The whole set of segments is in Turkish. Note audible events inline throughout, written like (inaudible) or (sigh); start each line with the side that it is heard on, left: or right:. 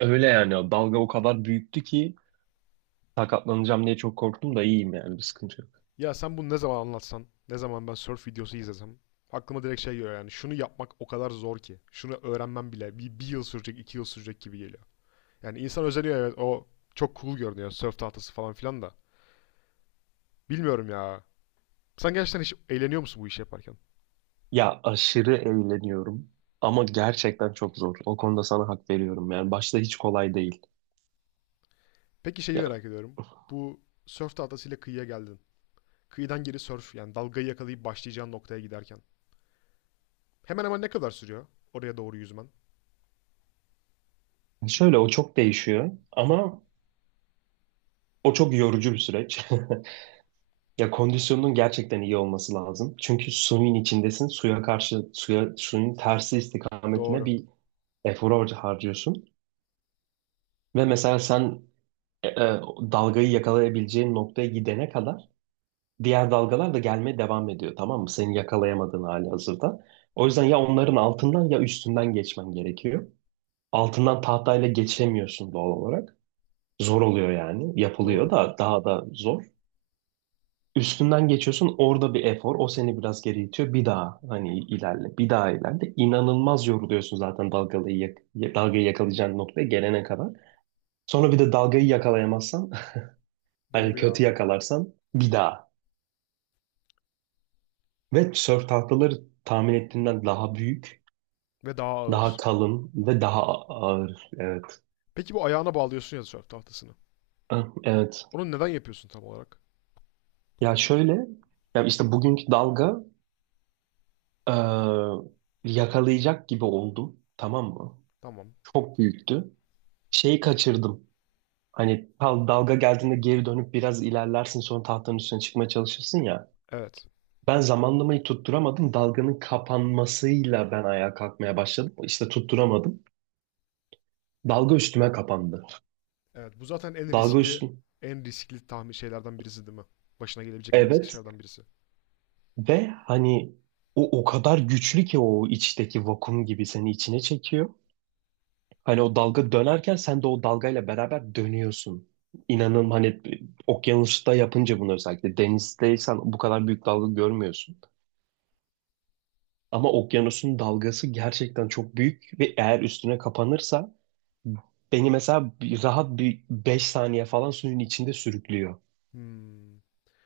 right: Öyle yani dalga o kadar büyüktü ki sakatlanacağım diye çok korktum da iyiyim yani bir sıkıntı yok.
left: Ya sen bunu ne zaman anlatsan, ne zaman ben surf videosu izlesem, aklıma direkt şey geliyor yani şunu yapmak o kadar zor ki. Şunu öğrenmem bile bir yıl sürecek, 2 yıl sürecek gibi geliyor. Yani insan özeniyor, evet, o çok cool görünüyor, surf tahtası falan filan da. Bilmiyorum ya. Sen gerçekten hiç eğleniyor musun bu işi yaparken?
right: Ya aşırı eğleniyorum ama gerçekten çok zor. O konuda sana hak veriyorum yani başta hiç kolay değil.
left: Peki şeyi
right: Ya
left: merak ediyorum. Bu surf tahtasıyla kıyıya geldin. Kıyıdan geri surf yani dalgayı yakalayıp başlayacağın noktaya giderken. Hemen hemen ne kadar sürüyor oraya doğru yüzmen?
right: şöyle o çok değişiyor ama o çok yorucu bir süreç. (laughs) Ya kondisyonun gerçekten iyi olması lazım. Çünkü suyun içindesin. Suya karşı suya suyun tersi istikametine
left: Doğru.
right: bir efor harcıyorsun. Ve mesela sen e, e, dalgayı yakalayabileceğin noktaya gidene kadar diğer dalgalar da gelmeye devam ediyor, tamam mı? Seni yakalayamadığın hali hazırda. O yüzden ya onların altından ya üstünden geçmen gerekiyor. Altından tahtayla geçemiyorsun doğal olarak. Zor oluyor yani. Yapılıyor
left: Doğru.
right: da daha da zor. Üstünden geçiyorsun, orada bir efor. O seni biraz geri itiyor. Bir daha hani ilerle. Bir daha ilerle. İnanılmaz yoruluyorsun zaten dalgayı yakalayacağın noktaya gelene kadar. Sonra bir de dalgayı yakalayamazsan (laughs) hani
left: Doğru
right: kötü
left: ya.
right: yakalarsan bir daha. Ve sörf tahtaları tahmin ettiğinden daha büyük.
left: Ve daha
right: Daha
left: ağır.
right: kalın ve daha ağır. Evet.
left: Peki bu ayağına bağlıyorsun ya surf tahtasını.
right: Ah, evet.
left: Onu neden yapıyorsun tam olarak?
right: Ya şöyle, ya işte bugünkü dalga e, yakalayacak gibi oldum. Tamam mı?
left: Tamam.
right: Çok büyüktü. Şeyi kaçırdım. Hani dalga geldiğinde geri dönüp biraz ilerlersin, sonra tahtanın üstüne çıkmaya çalışırsın ya.
left: Evet.
right: Ben zamanlamayı tutturamadım. Dalganın kapanmasıyla ben ayağa kalkmaya başladım. İşte tutturamadım. Dalga üstüme kapandı.
left: Evet. Bu zaten en
right: Dalga
left: riskli,
right: üstüm.
left: en riskli tahmin şeylerden birisi değil mi? Başına gelebilecek en riskli
right: Evet.
left: şeylerden birisi.
right: Ve hani o o kadar güçlü ki o içteki vakum gibi seni içine çekiyor. Hani o dalga dönerken sen de o dalgayla beraber dönüyorsun. İnanın hani okyanusta yapınca bunu, özellikle denizdeysen bu kadar büyük dalga görmüyorsun. Ama okyanusun dalgası gerçekten çok büyük ve eğer üstüne kapanırsa beni mesela rahat bir 5 saniye falan suyun içinde sürüklüyor.
left: Hmm.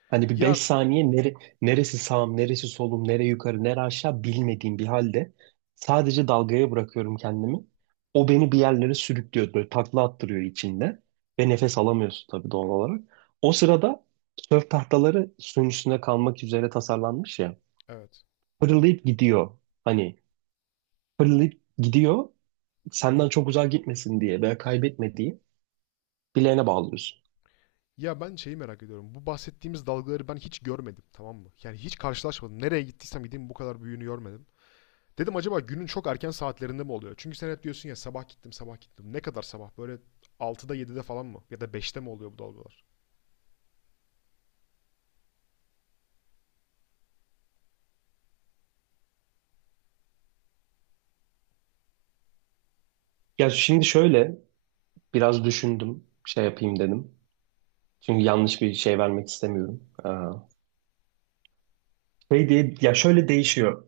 right: Hani bir 5
left: Ya
right: saniye neresi sağım, neresi solum, nere yukarı, nere aşağı bilmediğim bir halde sadece dalgaya bırakıyorum kendimi. O beni bir yerlere sürüklüyor, böyle takla attırıyor içinde ve nefes alamıyorsun tabii doğal olarak. O sırada sörf tahtaları suyun üstünde kalmak üzere tasarlanmış ya.
left: evet.
right: Fırlayıp gidiyor. Hani fırlayıp gidiyor. Senden çok uzağa gitmesin diye veya kaybetme diye bileğine bağlıyorsun.
left: Ya ben şeyi merak ediyorum. Bu bahsettiğimiz dalgaları ben hiç görmedim, tamam mı? Yani hiç karşılaşmadım. Nereye gittiysem gideyim bu kadar büyüğünü görmedim. Dedim acaba günün çok erken saatlerinde mi oluyor? Çünkü sen hep diyorsun ya sabah gittim, sabah gittim. Ne kadar sabah? Böyle 6'da, 7'de falan mı? Ya da 5'te mi oluyor bu dalgalar?
right: Ya şimdi şöyle biraz düşündüm, şey yapayım dedim. Çünkü yanlış bir şey vermek istemiyorum. Şey diye, ya şöyle değişiyor.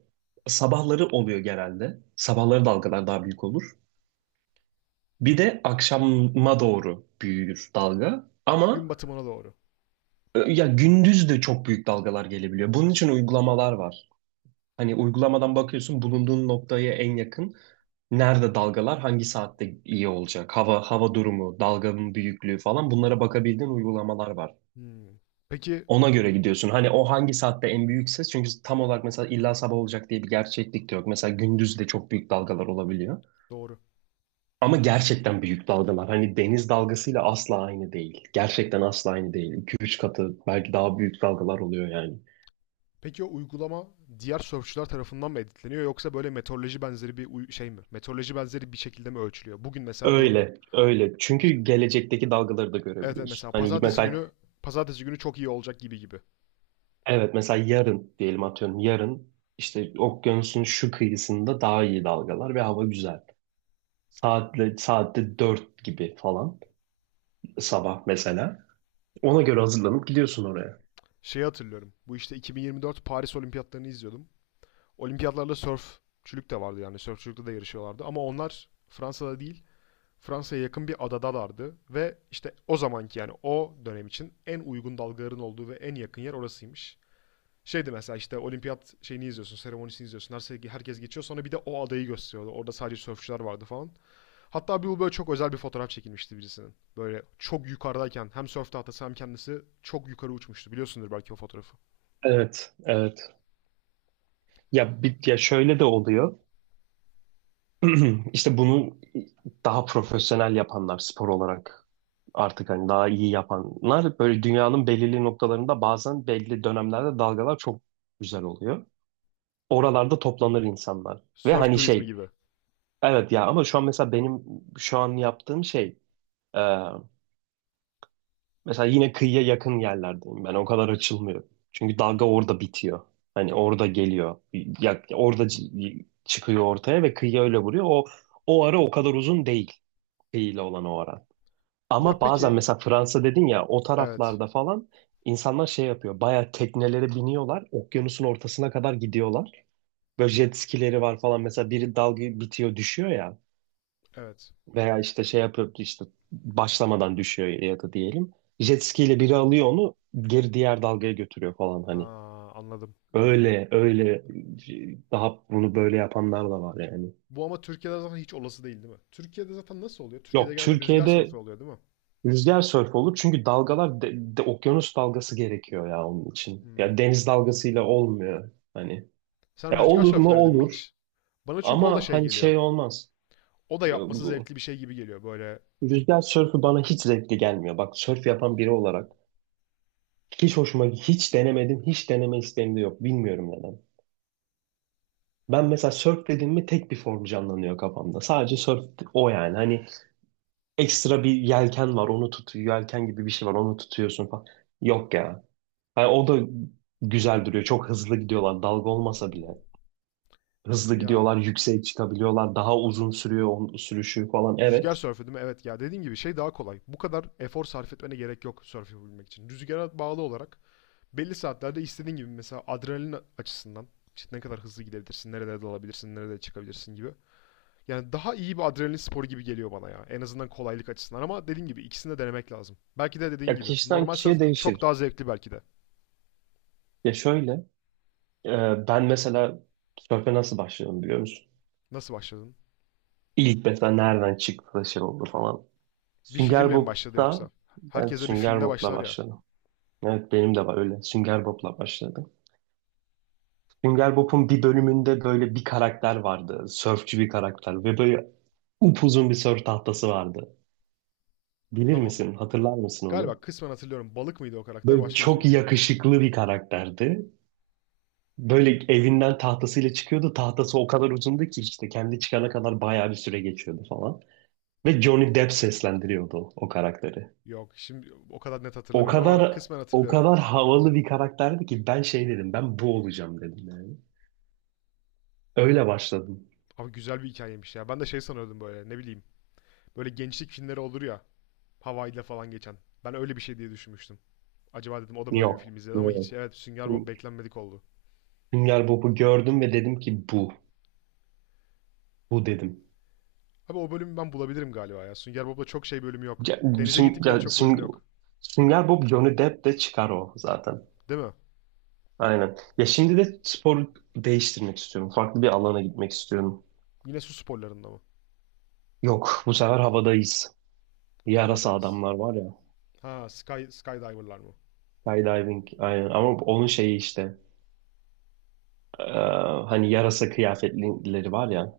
right: Sabahları oluyor genelde. Sabahları dalgalar daha büyük olur. Bir de akşama doğru büyür dalga.
left: Gün
right: Ama
left: batımına doğru.
right: ya gündüz de çok büyük dalgalar gelebiliyor. Bunun için uygulamalar var. Hani uygulamadan bakıyorsun bulunduğun noktaya en yakın nerede dalgalar, hangi saatte iyi olacak, hava durumu, dalganın büyüklüğü falan, bunlara bakabildiğin uygulamalar var.
left: Hmm. Peki.
right: Ona göre gidiyorsun. Hani o hangi saatte en büyük ses? Çünkü tam olarak mesela illa sabah olacak diye bir gerçeklik de yok. Mesela gündüz de çok büyük dalgalar olabiliyor.
left: Doğru.
right: Ama gerçekten büyük dalgalar. Hani deniz dalgasıyla asla aynı değil. Gerçekten asla aynı değil. 2 üç katı belki daha büyük dalgalar oluyor yani.
left: Peki o uygulama diğer surfçular tarafından mı editleniyor yoksa böyle meteoroloji benzeri bir şey mi? Meteoroloji benzeri bir şekilde mi ölçülüyor? Bugün mesela
right: Öyle, öyle. Çünkü
left: işte
right: gelecekteki dalgaları da
left: evet, evet
right: görebiliyorsun.
left: mesela
right: Hani
left: pazartesi
right: mesela
left: günü pazartesi günü çok iyi olacak gibi gibi.
right: evet, mesela yarın diyelim atıyorum, yarın işte okyanusun şu kıyısında daha iyi dalgalar ve hava güzel. Saatte 4 gibi falan. Sabah mesela. Ona göre hazırlanıp gidiyorsun oraya.
left: Şeyi hatırlıyorum. Bu işte 2024 Paris Olimpiyatlarını izliyordum. Olimpiyatlarla sörfçülük de vardı yani sörfçülükte de yarışıyorlardı ama onlar Fransa'da değil, Fransa'ya yakın bir adadalardı ve işte o zamanki yani o dönem için en uygun dalgaların olduğu ve en yakın yer orasıymış. Şeydi mesela işte olimpiyat şeyini izliyorsun, seremonisini izliyorsun. Herkes geçiyor. Sonra bir de o adayı gösteriyordu. Orada sadece sörfçüler vardı falan. Hatta bir bu böyle çok özel bir fotoğraf çekilmişti birisinin. Böyle çok yukarıdayken hem sörf tahtası hem kendisi çok yukarı uçmuştu. Biliyorsundur belki o fotoğrafı.
right: Evet, evet. Ya, bir, ya şöyle de oluyor. (clears throat) İşte bunu daha profesyonel yapanlar spor olarak, artık hani daha iyi yapanlar böyle dünyanın belirli noktalarında bazen belli dönemlerde dalgalar çok güzel oluyor. Oralarda toplanır insanlar. Ve
left: Sörf
right: hani
left: turizmi
right: şey,
left: gibi.
right: evet ya, ama şu an mesela benim şu an yaptığım şey, e, mesela yine kıyıya yakın yerlerdeyim ben. O kadar açılmıyor. Çünkü dalga
left: Hmm.
right: orada bitiyor. Hani orada geliyor. Ya, orada çıkıyor ortaya ve kıyıya öyle vuruyor. O ara o kadar uzun değil. Kıyıyla olan o ara.
left: Ya
right: Ama bazen
left: peki.
right: mesela Fransa dedin ya, o
left: Evet.
right: taraflarda falan insanlar şey yapıyor. Bayağı teknelere biniyorlar. Okyanusun ortasına kadar gidiyorlar. Böyle jet skileri var falan. Mesela biri dalga bitiyor düşüyor ya.
left: Evet.
right: Veya işte şey yapıyor, işte başlamadan düşüyor ya da diyelim. Jet ski ile biri alıyor onu, geri diğer dalgaya götürüyor falan
left: Ha,
right: hani.
left: anladım. Anladım.
right: Öyle öyle daha bunu böyle yapanlar da var yani.
left: Bu ama Türkiye'de zaten hiç olası değil değil mi? Türkiye'de zaten nasıl oluyor? Türkiye'de
right: Yok,
left: genelde rüzgar
right: Türkiye'de
left: sörfü oluyor değil mi?
right: rüzgar sörf olur çünkü dalgalar okyanus dalgası gerekiyor ya onun için.
left: Hmm.
right: Ya deniz dalgasıyla olmuyor hani.
left: Sen
right: Ya
left: rüzgar
right: olur
left: sörfü
right: mu
left: denedin mi
right: olur
left: hiç? Bana çünkü o da
right: ama
left: şey
right: hani
left: geliyor.
right: şey olmaz.
left: O da
right: Ya
left: yapması
right: bu-
left: zevkli bir şey gibi geliyor böyle.
right: Rüzgar sörfü bana hiç zevkli gelmiyor. Bak, sörf yapan biri olarak hiç hoşuma, hiç denemedim, hiç deneme isteğim de yok. Bilmiyorum neden. Ben mesela surf dediğim mi tek bir form canlanıyor kafamda. Sadece surf o yani. Hani ekstra bir yelken var, onu tutuyor. Yelken gibi bir şey var, onu tutuyorsun falan. Yok ya. Hani o da güzel duruyor. Çok hızlı gidiyorlar dalga olmasa bile. Hızlı
left: Ya
right: gidiyorlar, yükseğe çıkabiliyorlar. Daha uzun sürüyor onun sürüşü falan.
left: rüzgar
right: Evet.
left: sörfü değil mi? Evet ya dediğin gibi şey daha kolay. Bu kadar efor sarf etmene gerek yok sörf yapabilmek için. Rüzgara bağlı olarak belli saatlerde istediğin gibi mesela adrenalin açısından, işte ne kadar hızlı gidebilirsin, nerelere dalabilirsin, nerede çıkabilirsin gibi. Yani daha iyi bir adrenalin sporu gibi geliyor bana ya. En azından kolaylık açısından ama dediğim gibi ikisini de denemek lazım. Belki de dediğin
right: Ya
left: gibi.
right: kişiden
left: Normal
right: kişiye
left: surf çok
right: değişir.
left: daha zevkli belki de.
right: Ya şöyle e, ben mesela surf'e nasıl başladım biliyor musun?
left: Nasıl başladın?
right: İlk mesela nereden çıktı da şey oldu falan.
left: Bir
right: Sünger
left: filmle mi başladı
right: Bob'da
left: yoksa?
right: evet,
left: Herkese bir
right: Sünger
left: filmle
right: Bob'la
left: başlar ya.
right: başladım. Evet, benim de var öyle. Sünger Bob'la başladım. Sünger Bob'un bir bölümünde böyle bir karakter vardı. Sörfçü bir karakter ve böyle upuzun bir sörf tahtası vardı. Bilir
left: Tamam.
right: misin? Hatırlar mısın onu?
left: Galiba kısmen hatırlıyorum. Balık mıydı o karakter,
right: Böyle
left: başka bir şey
right: çok
left: miydi?
right: yakışıklı bir karakterdi. Böyle evinden tahtasıyla çıkıyordu. Tahtası o kadar uzundu ki işte kendi çıkana kadar bayağı bir süre geçiyordu falan. Ve Johnny Depp seslendiriyordu o karakteri.
left: Yok, şimdi o kadar net
right: O
left: hatırlamıyorum ama
right: kadar
left: kısmen
right: o
left: hatırlıyorum.
right: kadar havalı bir karakterdi ki ben şey dedim. Ben bu olacağım dedim yani. Öyle başladım.
left: Abi güzel bir hikayeymiş ya. Ben de şey sanıyordum böyle, ne bileyim. Böyle gençlik filmleri olur ya, Hawaii'de falan geçen. Ben öyle bir şey diye düşünmüştüm. Acaba dedim o da mı öyle bir
right: Yok.
left: film izledi ama hiç,
right: Evet.
left: evet, Sünger Bob beklenmedik oldu.
right: Sünger Bob'u gördüm ve dedim ki bu. Bu dedim.
left: Abi o bölümü ben bulabilirim galiba ya. Sünger Bob'da çok şey bölümü yok.
right: Ya,
left: Denize
right: Süng- ya,
left: gittikleri çok bölüm
right: Süng-
left: yok.
right: Sünger Bob Johnny Depp de çıkar o zaten.
left: Değil mi?
right: Aynen. Ya şimdi de spor değiştirmek istiyorum. Farklı bir alana gitmek istiyorum.
left: Yine su sporlarında mı?
right: Yok, bu sefer havadayız. Yarasa
left: Havadayız.
right: adamlar var ya.
left: Ha, skydiver'lar mı?
right: Skydiving aynen ama onun şeyi işte e, hani yarasa kıyafetlileri var ya.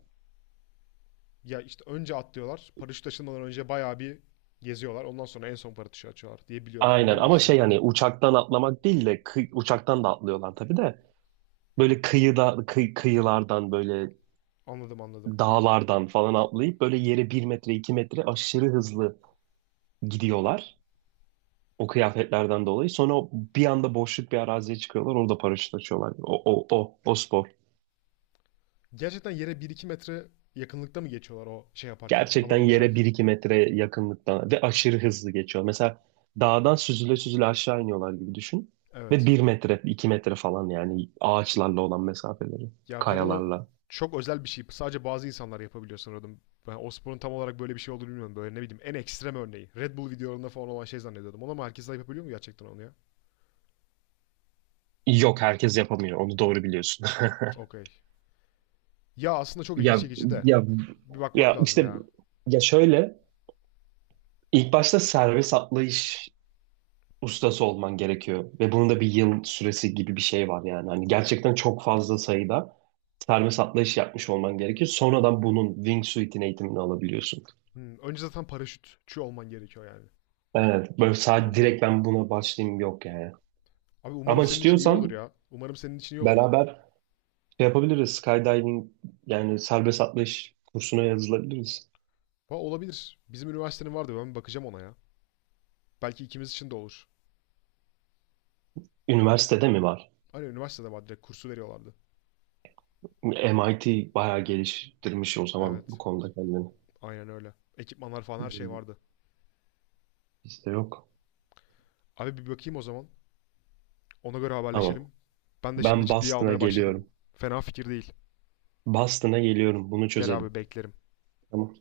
left: Ya işte önce atlıyorlar. Paraşüt açılmadan önce bayağı bir geziyorlar. Ondan sonra en son paraşütü açıyorlar diye biliyorum.
right: Aynen
left: Ondan
right: ama şey
left: bahsediyorsun değil
right: hani
left: mi?
right: uçaktan atlamak değil de uçaktan da atlıyorlar tabii de böyle kıyıda kıyılardan böyle
left: Anladım, anladım.
right: dağlardan falan atlayıp böyle yere bir metre iki metre aşırı hızlı gidiyorlar o kıyafetlerden dolayı. Sonra bir anda boşluk bir araziye çıkıyorlar, orada paraşüt açıyorlar. O spor.
left: Gerçekten yere bir iki metre yakınlıkta mı geçiyorlar o şey yaparken,
right: Gerçekten
left: havada
right: yere
left: uçarken?
right: bir iki metre yakınlıktan ve aşırı hızlı geçiyor. Mesela dağdan süzüle süzüle aşağı iniyorlar gibi düşün. Ve
left: Evet.
right: bir metre, iki metre falan yani ağaçlarla olan mesafeleri,
left: Ya ben onu
right: kayalarla.
left: çok özel bir şey. Sadece bazı insanlar yapabiliyor sanıyordum. Ben o sporun tam olarak böyle bir şey olduğunu bilmiyorum. Böyle ne bileyim en ekstrem örneği. Red Bull videolarında falan olan şey zannediyordum. Onu ama herkes de yapabiliyor mu gerçekten onu ya?
right: Yok, herkes yapamıyor. Onu doğru biliyorsun. (laughs)
left: Okey. Ya aslında çok ilgi
right: Ya,
left: çekici de.
right: ya,
left: Bir bakmak
right: ya
left: lazım
right: işte
left: ya.
right: ya şöyle ilk başta servis atlayış ustası olman gerekiyor ve bunun da bir yıl süresi gibi bir şey var yani. Hani gerçekten çok fazla sayıda servis atlayış yapmış olman gerekiyor. Sonradan bunun wingsuit'in eğitimini alabiliyorsun.
left: Hmm, önce zaten paraşütçü olman gerekiyor yani.
right: Evet, böyle sadece
left: Anladım.
right: direkt ben buna başlayayım yok yani.
left: Abi umarım
right: Ama
left: senin için iyi olur
right: istiyorsan
left: ya. Umarım senin için iyi olur.
right: beraber şey yapabiliriz. Skydiving yani serbest atlayış kursuna yazılabiliriz.
left: Ha, olabilir. Bizim üniversitenin vardı. Ben bir bakacağım ona ya. Belki ikimiz için de olur.
right: Üniversitede mi var?
left: Hani üniversitede var, direkt kursu veriyorlardı.
right: MIT bayağı geliştirmiş o zaman bu
left: Evet.
right: konuda kendini.
left: Aynen öyle. Ekipmanlar falan her şey
right: Bizde
left: vardı.
right: bizde yok.
left: Abi bir bakayım o zaman. Ona göre
right: Tamam.
left: haberleşelim. Ben de şimdi
right: Ben
left: ciddiye
right: Boston'a
left: almaya başladım.
right: geliyorum.
left: Fena fikir değil.
right: Boston'a geliyorum. Bunu
left: Gel
right: çözelim.
left: abi beklerim.
right: Tamam.